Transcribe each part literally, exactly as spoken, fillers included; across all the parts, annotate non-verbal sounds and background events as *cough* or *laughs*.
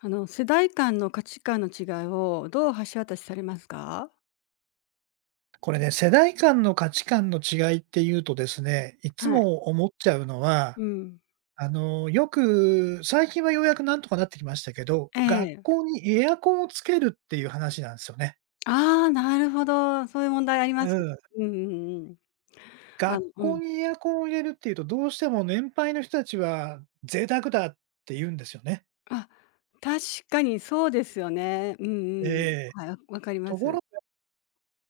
あの、世代間の価値観の違いをどう橋渡しされますか？これね、世代間の価値観の違いっていうとですね、いつはい。も思っちゃうのは、うん。あの、よく、最近はようやくなんとかなってきましたけど、え学え。校にエアコンをつけるっていう話なんですよね。ああ、なるほど。そういう問題ありまうす。ん。うんうんうん。あ学のう校ん。にエアコンを入れるっていうと、どうしても年配の人たちは贅沢だって言うんですよね。あ、確かにそうですよね。うんえうん。え。はい、わわかりまところす。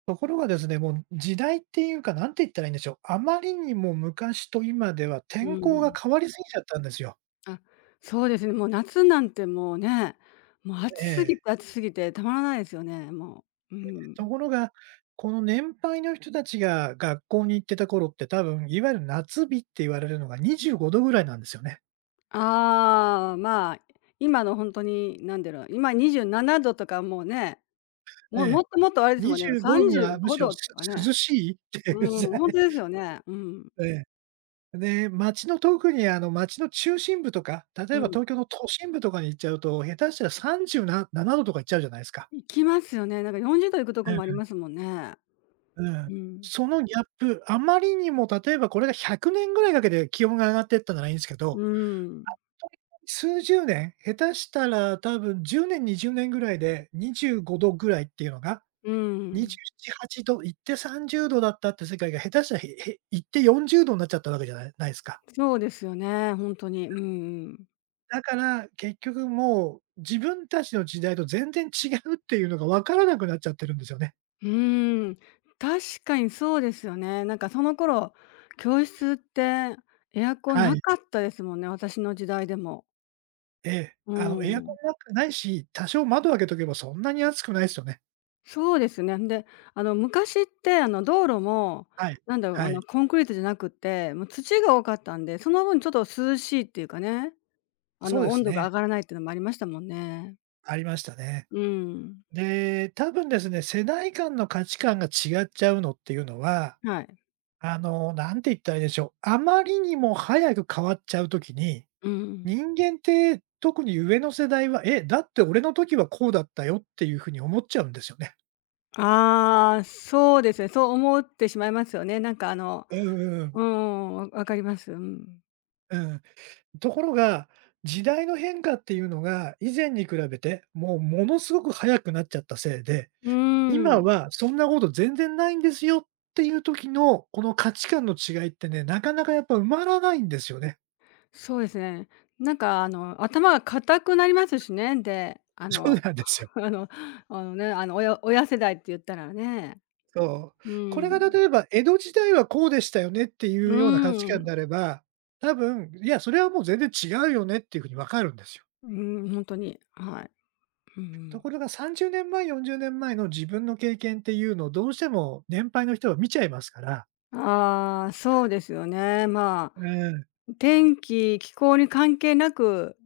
ところがですね、もう時代っていうか、なんて言ったらいいんでしょう、あまりにも昔と今ではう天候がん。変わりすぎちゃったんですよ。あ、そうですね。もう夏なんてもうね、もう暑えすぎえ。て暑すぎてたまらないですよね、もう。うとん。ころが、この年配の人たちが学校に行ってた頃って、多分いわゆる夏日って言われるのがにじゅうごどぐらいなんですよね。ああ、まあ、今の本当に、なんだろう、今にじゅうななどとかもうね、えももっえ。ともっとあれですもんね、にじゅうごどな35らむしろ度すとかね。涼しいっていうう時ん、代。ほんとですよね。うん。ええ。で、街の特にあの街の中心部とか、例うえばん。東京の都心部とかに行っちゃうと、下手したらさんじゅうななどとかいっちゃうじゃないですか。行きますよね。なんかよんじゅうど行くとえこえ、もありますもんね。うん。うん。そのギャップ、あまりにも例えばこれがひゃくねんぐらいかけて気温が上がってったならいいんすけうど、ん。数十年、下手したら多分じゅうねん、にじゅうねんぐらいでにじゅうごどぐらいっていうのが、うん。にじゅうなな、はちど、行ってさんじゅうどだったって世界が下手したら、へへ行ってよんじゅうどになっちゃったわけじゃないないですか。そうですよね、ほんとに。うんうん。だから、結局もう自分たちの時代と全然違うっていうのが分からなくなっちゃってるんですよね。うーん、確かにそうですよね。なんかその頃、教室ってエアコンはない。かったですもんね、私の時代でも。ええ。うあの、エアコん。ンなんかないし、多少窓開けとけばそんなに暑くないすよね。そうですね。で、あの、昔って、あの、道路も、はい。なんだろう、あはい。の、コンクリートじゃなくって、もう土が多かったんで、その分ちょっと涼しいっていうかね、あそうの、で温す度がね。上がらないっていうのもありましたもんね。ありましたね。うん。で、多分ですね、世代間の価値観が違っちゃうのっていうのは、はい。あの、なんて言ったらいいでしょう、あまりにも早く変わっちゃうときに、うん。人間って特に上の世代は、え、だって俺の時はこうだったよっていう風に思っちゃうんですよね。ああ、そうですね。そう思ってしまいますよね。なんか、あの、うんうん。うん、わわかります。うん。うん。ところが、時代の変化っていうのが以前に比べて、もうものすごく早くなっちゃったせいで、うー今ん、はそんなこと全然ないんですよっていう時の、この価値観の違いってね、なかなかやっぱ埋まらないんですよね。そうですね。なんか、あの、頭が固くなりますしね。で、*laughs* あそうの なんですよ。*laughs*、あのあのね、あの、親親世代って言ったらね。そう。うこれがん。例えば、江戸時代はこうでしたよねっていううような価値観でん。あれば、多分、いや、それはもう全然違うよねっていう風に分かるんですよ。うん、本当に、はい。うとん。ころがさんじゅうねんまえ、よんじゅうねんまえの自分の経験っていうのをどうしても年配の人は見ちゃいますから。ああ、そうですよね。まうん。あ、天気、気候に関係なく、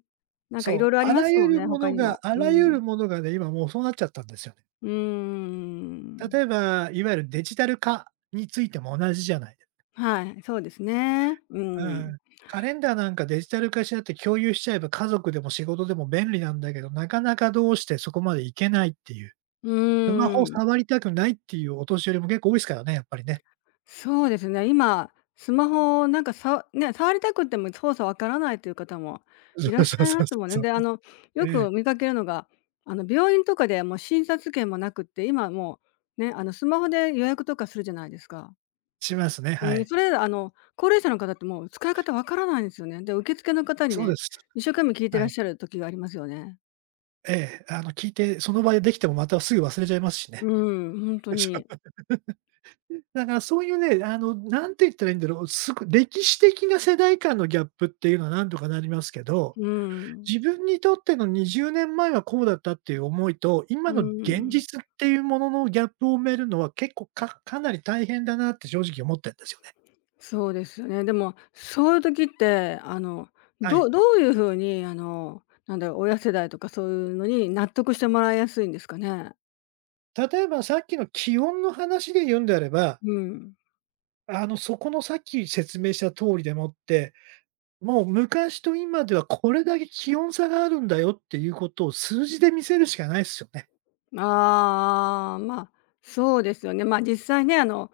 なんかいろいそろう、ありあまらすゆもんるね、も他のにがも。あうらゆん。るものがね、今もうそうなっちゃったんですよね。うーん。例えば、いわゆるデジタル化についても同じじゃないですか。はい、そうですね。ううん。ん。カレンダーなんかデジタル化しちゃって共有しちゃえば、家族でも仕事でも便利なんだけど、なかなかどうしてそこまでいけないっていう。うスマーホをん。触りたくないっていうお年寄りも結構多いですからね、やっぱりね。そうですね、今、スマホをなんかさね、触りたくても操作わからないという方もそいらっうしそうゃいそまうすそうもんそね。う。で、あの、えよえ、く見かけるのが、あの、病院とかでもう診察券もなくって、今もうね、あの、スマホで予約とかするじゃないですか。しますね、はうん、い。それ、あの、高齢者の方ってもう使い方わからないんですよね。で、受付の方にそうでね、す。一生懸命聞いてはらっい。しゃる時がありますよね。ええ、あの、聞いて、その場でできてもまたすぐ忘れちゃいますしね。うん、本当に。*laughs* だからそういうね、あの、なんて言ったらいいんだろう、すご歴史的な世代間のギャップっていうのはなんとかなりますけど、うん。自分にとってのにじゅうねんまえはこうだったっていう思いと、今うの現ん。実っていうもののギャップを埋めるのは結構かかなり大変だなって正直思ってんですよね。そうですよね。でも、そういう時って、あの、はい。どどういう風に、あの、なんだろう、親世代とかそういうのに納得してもらいやすいんですかね？例えばさっきの気温の話で言うんであれば、うん。あの、そこのさっき説明した通りでもって、もう昔と今ではこれだけ気温差があるんだよっていうことを数字で見せるしかないですよね。ああ、まあ、そうですよね。まあ、実際ね、あの、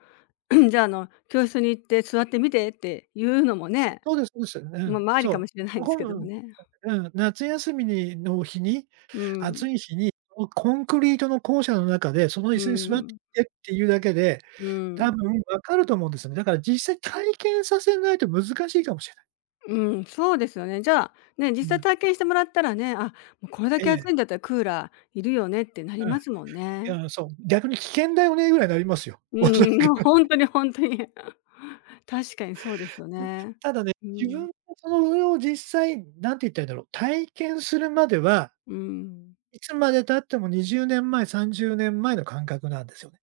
*clears throat* じゃあ、あの、教室に行って座ってみてっていうのもね、そうですそうです。うまあん、まあ、ありそかう。もしれないこですけどもこね。うん、うん、夏休みにの日にうん、暑い日に、コンクリートの校舎の中で、その椅う子に座っん、てっていうだけで、う多ん、分分かると思うんですよね。だから実際体験させないと難しいかもしれない。うん、そうですよね。じゃあ、ね、う実際ん。体験してもらったらね、あ、もうこれだえけ暑え、いんだったらクーラーいるよねってなりうん。ますもんね。いや、そう、逆に危険だよねぐらいになりますよ。う *laughs* おそらん。く。ほんと *laughs* にほんとに。*laughs* 確かにそうですよね。ただね、う自ん、分がその上を実際、なんて言ったらいいんだろう、体験するまでは、うん。いつまで経ってもにじゅうねんまえ、さんじゅうねんまえの感覚なんですよね。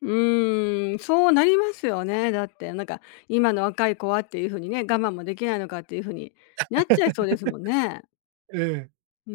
うーん、そうなりますよね、だって、なんか、今の若い子はっていう風にね、我慢もできないのかっていう風になっちゃいそうですもんね。うん。うー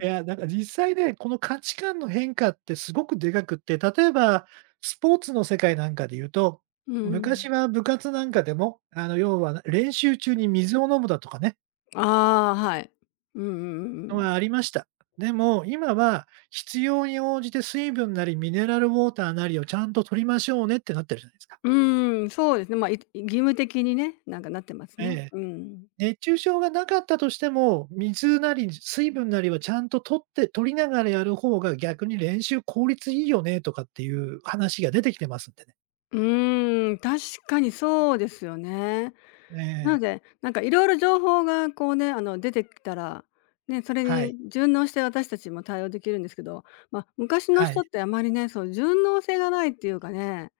いや、なんか実際ね、この価値観の変化ってすごくでかくって、例えば、スポーツの世界なんかで言うと、う昔ん。は部活なんかでも、あの、要は練習中に水を飲むだとかね、ああ、はい。うんうんうんうん。はありました。でも、今は必要に応じて水分なりミネラルウォーターなりをちゃんと取りましょうねってなってるじゃないですか。うーん、そうですね、ま、い義務的にね、なんかなってますえね。え。うん。熱中症がなかったとしても、水なり水分なりはちゃんと取って、取りながらやる方が逆に練習効率いいよねとかっていう話が出てきてますんでね。うーん、確かにそうですよね。えなのえ、で、なんかいろいろ情報がこうね、あの出てきたら、ね、それはい、に順応して私たちも対応できるんですけど、まあ、昔のはい。人ってあまりね、そう順応性がないっていうかね、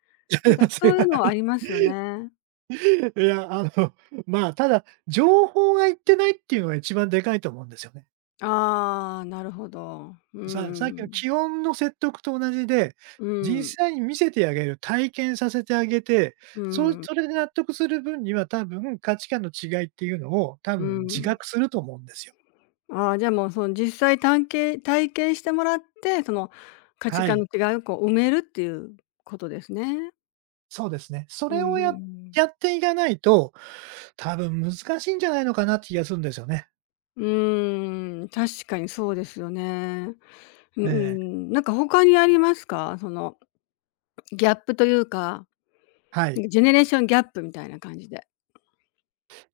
なんかそういうのはあ *laughs* りますよね。いや、あの、*laughs* まあ、ただ、情報がいってないっていうのが一番でかいと思うんですよね。ああ、なるほど。うんうんさうさっきのん。気温の説得と同じで、う実ん。際に見せてあげる、体験させてあげて、そうそれで納得する分には、多分価値観の違いっていうのを、多分自覚すると思うんですよ。ああ、じゃあもうその実際たん体験してもらって、その価値は観い、の違いをこう埋めるっていうことですね。そうですね。そうーれをやん。やっていかないと、多分難しいんじゃないのかなって気がするんですよね。うーん、確かにそうですよね。うんうええ、ん。なんか他にありますか？そのギャップというか、はい。ジェネレーションギャップみたいな感じで。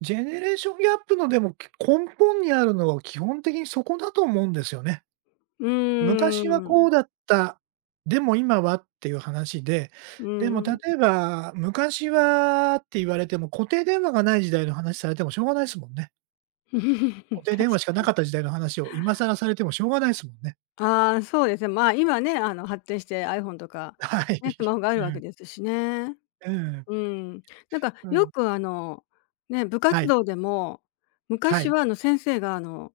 ジェネレーションギャップのでも、根本にあるのは基本的にそこだと思うんですよね。うー昔はこん。うだった、でも今はっていう話で、うでも例ん。えば昔はって言われても、固定電話がない時代の話されてもしょうがないですもんね。*laughs* 確固定か電話しかなかに。った時代の話を今更されてもしょうがないですもんね。ああ、そうですね。まあ、今ね、あの、発展して iPhone とか、*laughs* はい。ね、スマホがあうるわけん。ですしね。うん。うん。なんかうよん。くあの、ね、部は活い。動でも、は昔い。はあの先生があの、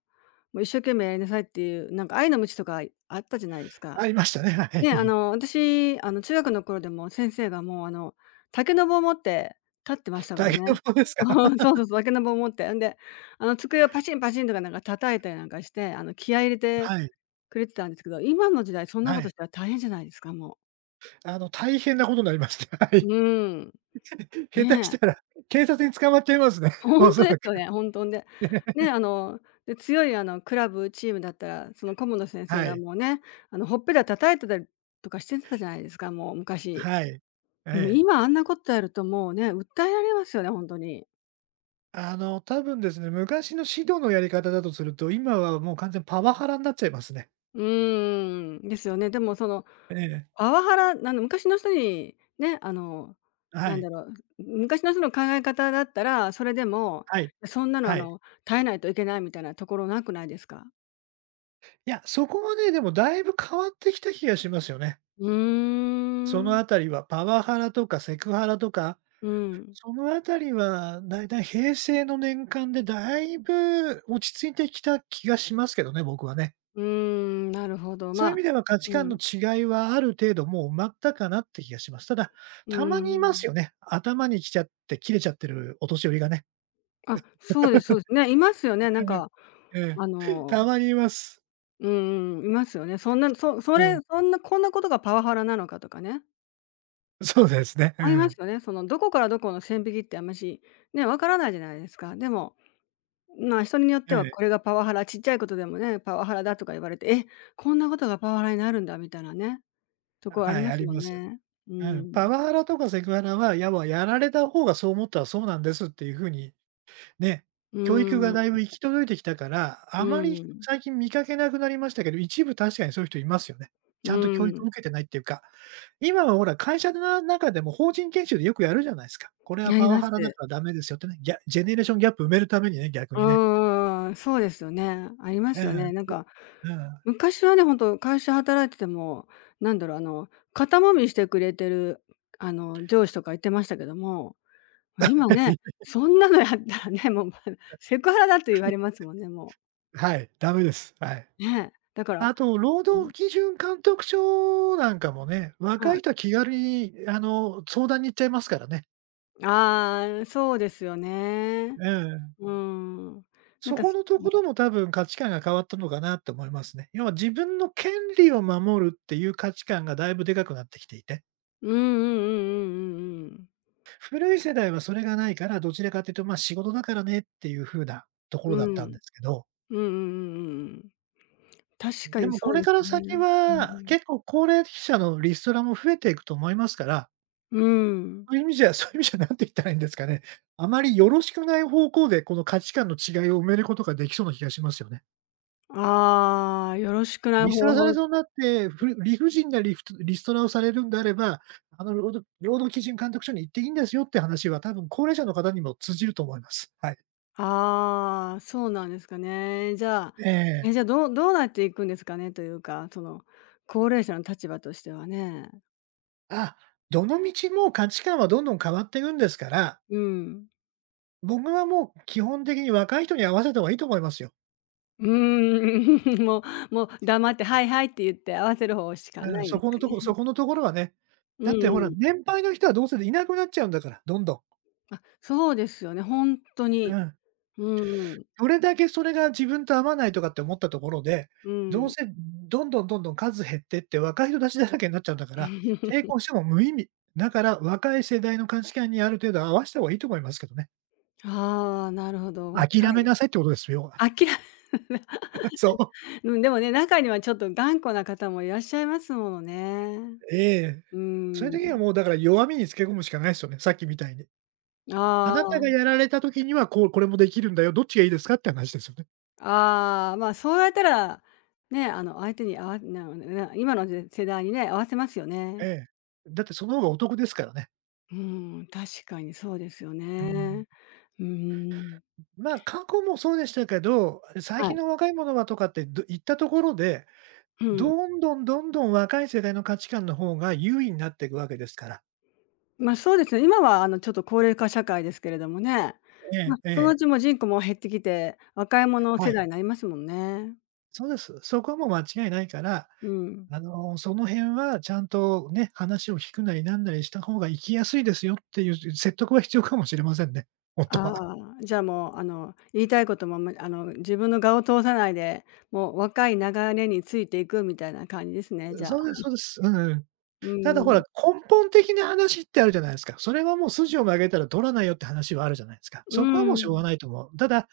もう一生懸命やりなさいっていう、なんか愛のむちとかあったじゃないですか。ありましたね、はね、あい。の私、あの中学の頃でも先生がもうあの、竹の棒持って立ってましたか大ら変ね。なものです *laughs* か？うん *laughs* そうそうそう、竹の棒持って。んで、あの机をパチンパチンとかなんか叩いたりなんかして、あの気合い入れてはい。くれてたんですけど、今の時代そんなはことい。したら大変じゃないですか、もあの、大変なことになりました。はう。い。うーん。*laughs* 下手ねしたえ。ら、警察に捕まっちゃいますね、*laughs* ほおんとそですらよくね、ほんと。んで、ね。ね、*laughs* あの、で、強いあのクラブチームだったら、その顧問の先生はがい。もうね、あのほっぺた叩いてたりとかしてたじゃないですか、もう昔。はい。えもうえ。今あんなことやるともうね、訴えられますよね、ほんとに。あの、多分ですね、昔の指導のやり方だとすると、今はもう完全にパワハラになっちゃいますね。うーん、ですよね。でも、そのええ。パワハラ、あの昔の人にね、あの、はなんい。だろう、昔の人の考え方だったら、それでも、はい。そんなのあはい。の、耐えないといけないみたいなところなくないですか？いや、そこはね、でもだいぶ変わってきた気がしますよね。うーそのん、あたりは、パワハラとかセクハラとか、うん。そのあたりはだいたい平成の年間でだいぶ落ち着いてきた気がしますけどね、僕はね。うーん、なるほど。そういう意まあ、味では価値観うのん、違いはある程度もう埋まったかなって気がします。ただ、うたまにいますん。よね。頭にきちゃって切れちゃってるお年寄りがね。あ、そうですそうです。ね、いますよね、なんか、ええ、あええ *laughs* たの、まにいます。うんうん、いますよね。そんなそそうん。れそんなこんなことがパワハラなのかとかね、そうですね。うありますん。よね。その、どこからどこの線引きってあんまし、ね、わからないじゃないですか。でも、まあ、人によっえてはえ。これがパワハラ、ちっちゃいことでもね、パワハラだとか言われて、え、こんなことがパワハラになるんだみたいなね、とこあはりい、まあすりもんます。ね。ううん。パん。ワハラとかセクハラは、やはやられた方がそう思ったらそうなんですっていう風にね、う教育がだいん、ぶ行き届いてきたから、あうまりん、最近見かけなくなりましたけど、一部確かにそういう人いますよね。ちうゃんと教育ん。を受けてないっていうか、今はほら会社の中でも法人研修でよくやるじゃないですか。これはあパりワます。ハラだからダメですよってね、ギャ、ジェネレーションギャップ埋めるためにね、逆うにね。ーん、そうですよね。ありまうすよん、ね。なんか、うん。昔はね、ほんと会社働いてても、なんだろう、あの、肩揉みしてくれてる、あの、上司とかいてましたけども、今ね、*laughs* そんなのやったらね、もう、ま、セクハラだって言われますもんね、もう。はい、ダメです。はい。ね、だから、あと、労うん。働基準監督署なんかもね、若はいい。人は気軽にあの、相談に行っちゃいますからね。ああ、そうですよね。うん、うーん。なんそか、こすのところも多分価値観が変わったのかなって思いますね。要は自分の権利を守るっていう価値観がだいぶでかくなってきていて、うんうんうんうんうんうん。古い世代はそれがないから、どちらかというと、ま、仕事だからねっていう風なところうだっん。たんですけど、うんうんうんうんうん。確かでにもそこうれでかすらね。先うんうはん。結構高齢者のリストラも増えていくと思いますから、うん。そういう意味じゃ *laughs* そういう意味じゃなんて言ったらいいんですかね、あまりよろしくない方向でこの価値観の違いを埋めることができそうな気がしますよね。ああ、よろしくないリスト方ラされ法。そうになって、ふ理不尽なリフトリストラをされるんであれば、あの、労働労働基準監督署に行っていいんですよって話は、多分高齢者の方にも通じると思います。はい。ああ、そうなんですかね。じゃあ、ええ。え、じゃあ、どうどうなっていくんですかねというか、その、高齢者の立場としてはね。あ、どの道も価値観はどんどん変わっていくんですから、うん。僕はもう基本的に若い人に合わせた方がいいと思いますよ。*laughs* うーん、*laughs* もうもう黙って「はいはい」って言って合わせる方しかうなん、いんそですこのかとこそね。このところはね。うだってんうほら、ん。年配の人はどうせいなくなっちゃうんだから、どんどそうですよね、本当ん。うに。ん。うんうん。どれだけそれが自分と合わないとかって思ったところで、うどうん。せどんどんどんどん数減ってって若い人たちだらけになっちゃうんだから、抵 *laughs* 抗しても無意味。だから若い世代の価値観にある程度合わせた方がいいと思いますけどね。ああ、なるほど、諦若めい。なさいってことですよ、*laughs* 要は。あきら *laughs* *laughs* そう。うん、でもね、中にはちょっと頑固な方もいらっしゃいますものね。ええ。うそういうん。時はもうだから弱みにつけ込むしかないですよね、さっきみたいに。あなたがあやられた時にはこう、これもできるんだよ、どっちがいいですかって話ですよね。あ、ああ、まあ、そうやったら、ね、あの、相手に合わなな今の世世代にね、合わせますよえね。え。だってその方がお得ですからね。うん、確かにそうですようん。ね。うん、まあ、過去もそうでしたけど、最は近い。の若い者はとかってど言ったところで、うどん。んどんどんどん若い世代の価値観の方が優位になっていくわけですから。ま、そうですね、今はあの、ちょっと高齢化社会ですけれどもね、えま、え、えそのうえ。ちも人口も減ってきて、若い者は世い。代になりますもんね。そうです。そこはもう間違いないから、うん。あの、その辺はちゃんとね、話を聞くなりなんなりした方が生きやすいですよっていう説得は必要かもしれませんね、ほんとあは。あ、じゃあもう、あの、言いたいこともあんまり、あの、自分の我を通さないで、もう若い流れについていくみたいな感じですね、じゃそうであ。すそうです。うんうん。うただほら、ん。根本的な話ってあるじゃないですか。それはもう筋を曲げたら取らないよって話はあるじゃないですか。うそこはもうしょうがん。ないと思う。ただ、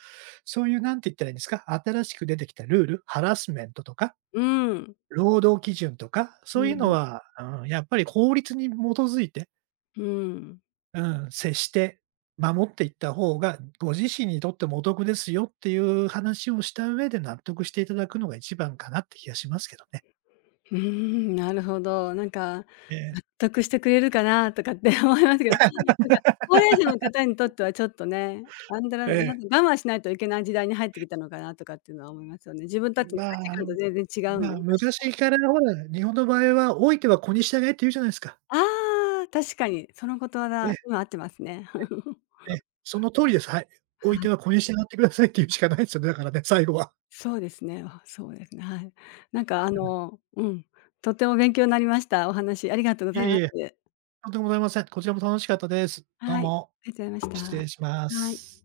そういうなんて言ったらいいんですか、新しく出てきたルール、ハラスメントとか、うん。労働基準とか、うそういうのん。は、うん、やっぱり法律に基づいて、うん。うん、接して守っていった方が、ご自身にとってもお得ですよっていう話をした上で納得していただくのが一番かなって気がしますけどね。うーん、なるほど。なんか、ええ、納得してくれるかなとかって思いますけど、なんか、高齢者の方にとってはちょっとね、なんだらえなえ。んか我慢しないといけない時代に入ってきたのかなとかっていうのは思いますよね。自分たちの価値まあ観と全然違うんまで、あ、昔。昔からほら、日本の場合は、老いては子に従えって言うじゃないですか。ああ、確かに、その言葉ええ、だ、今合ってますね。*laughs* ええ、その通りです。はい。老はいてい、は子に従ってくださいって言うしかないですよね、だからね、最後は。そうですね。あ、そうですね、はい。なんかあの、うん、とっても勉強になりました。お話ありがとうごいえざいまいえ、す。とんでもございません。こちらも楽しかったです。どうはい、も、ありがとうございま失し礼しまた。はい。す。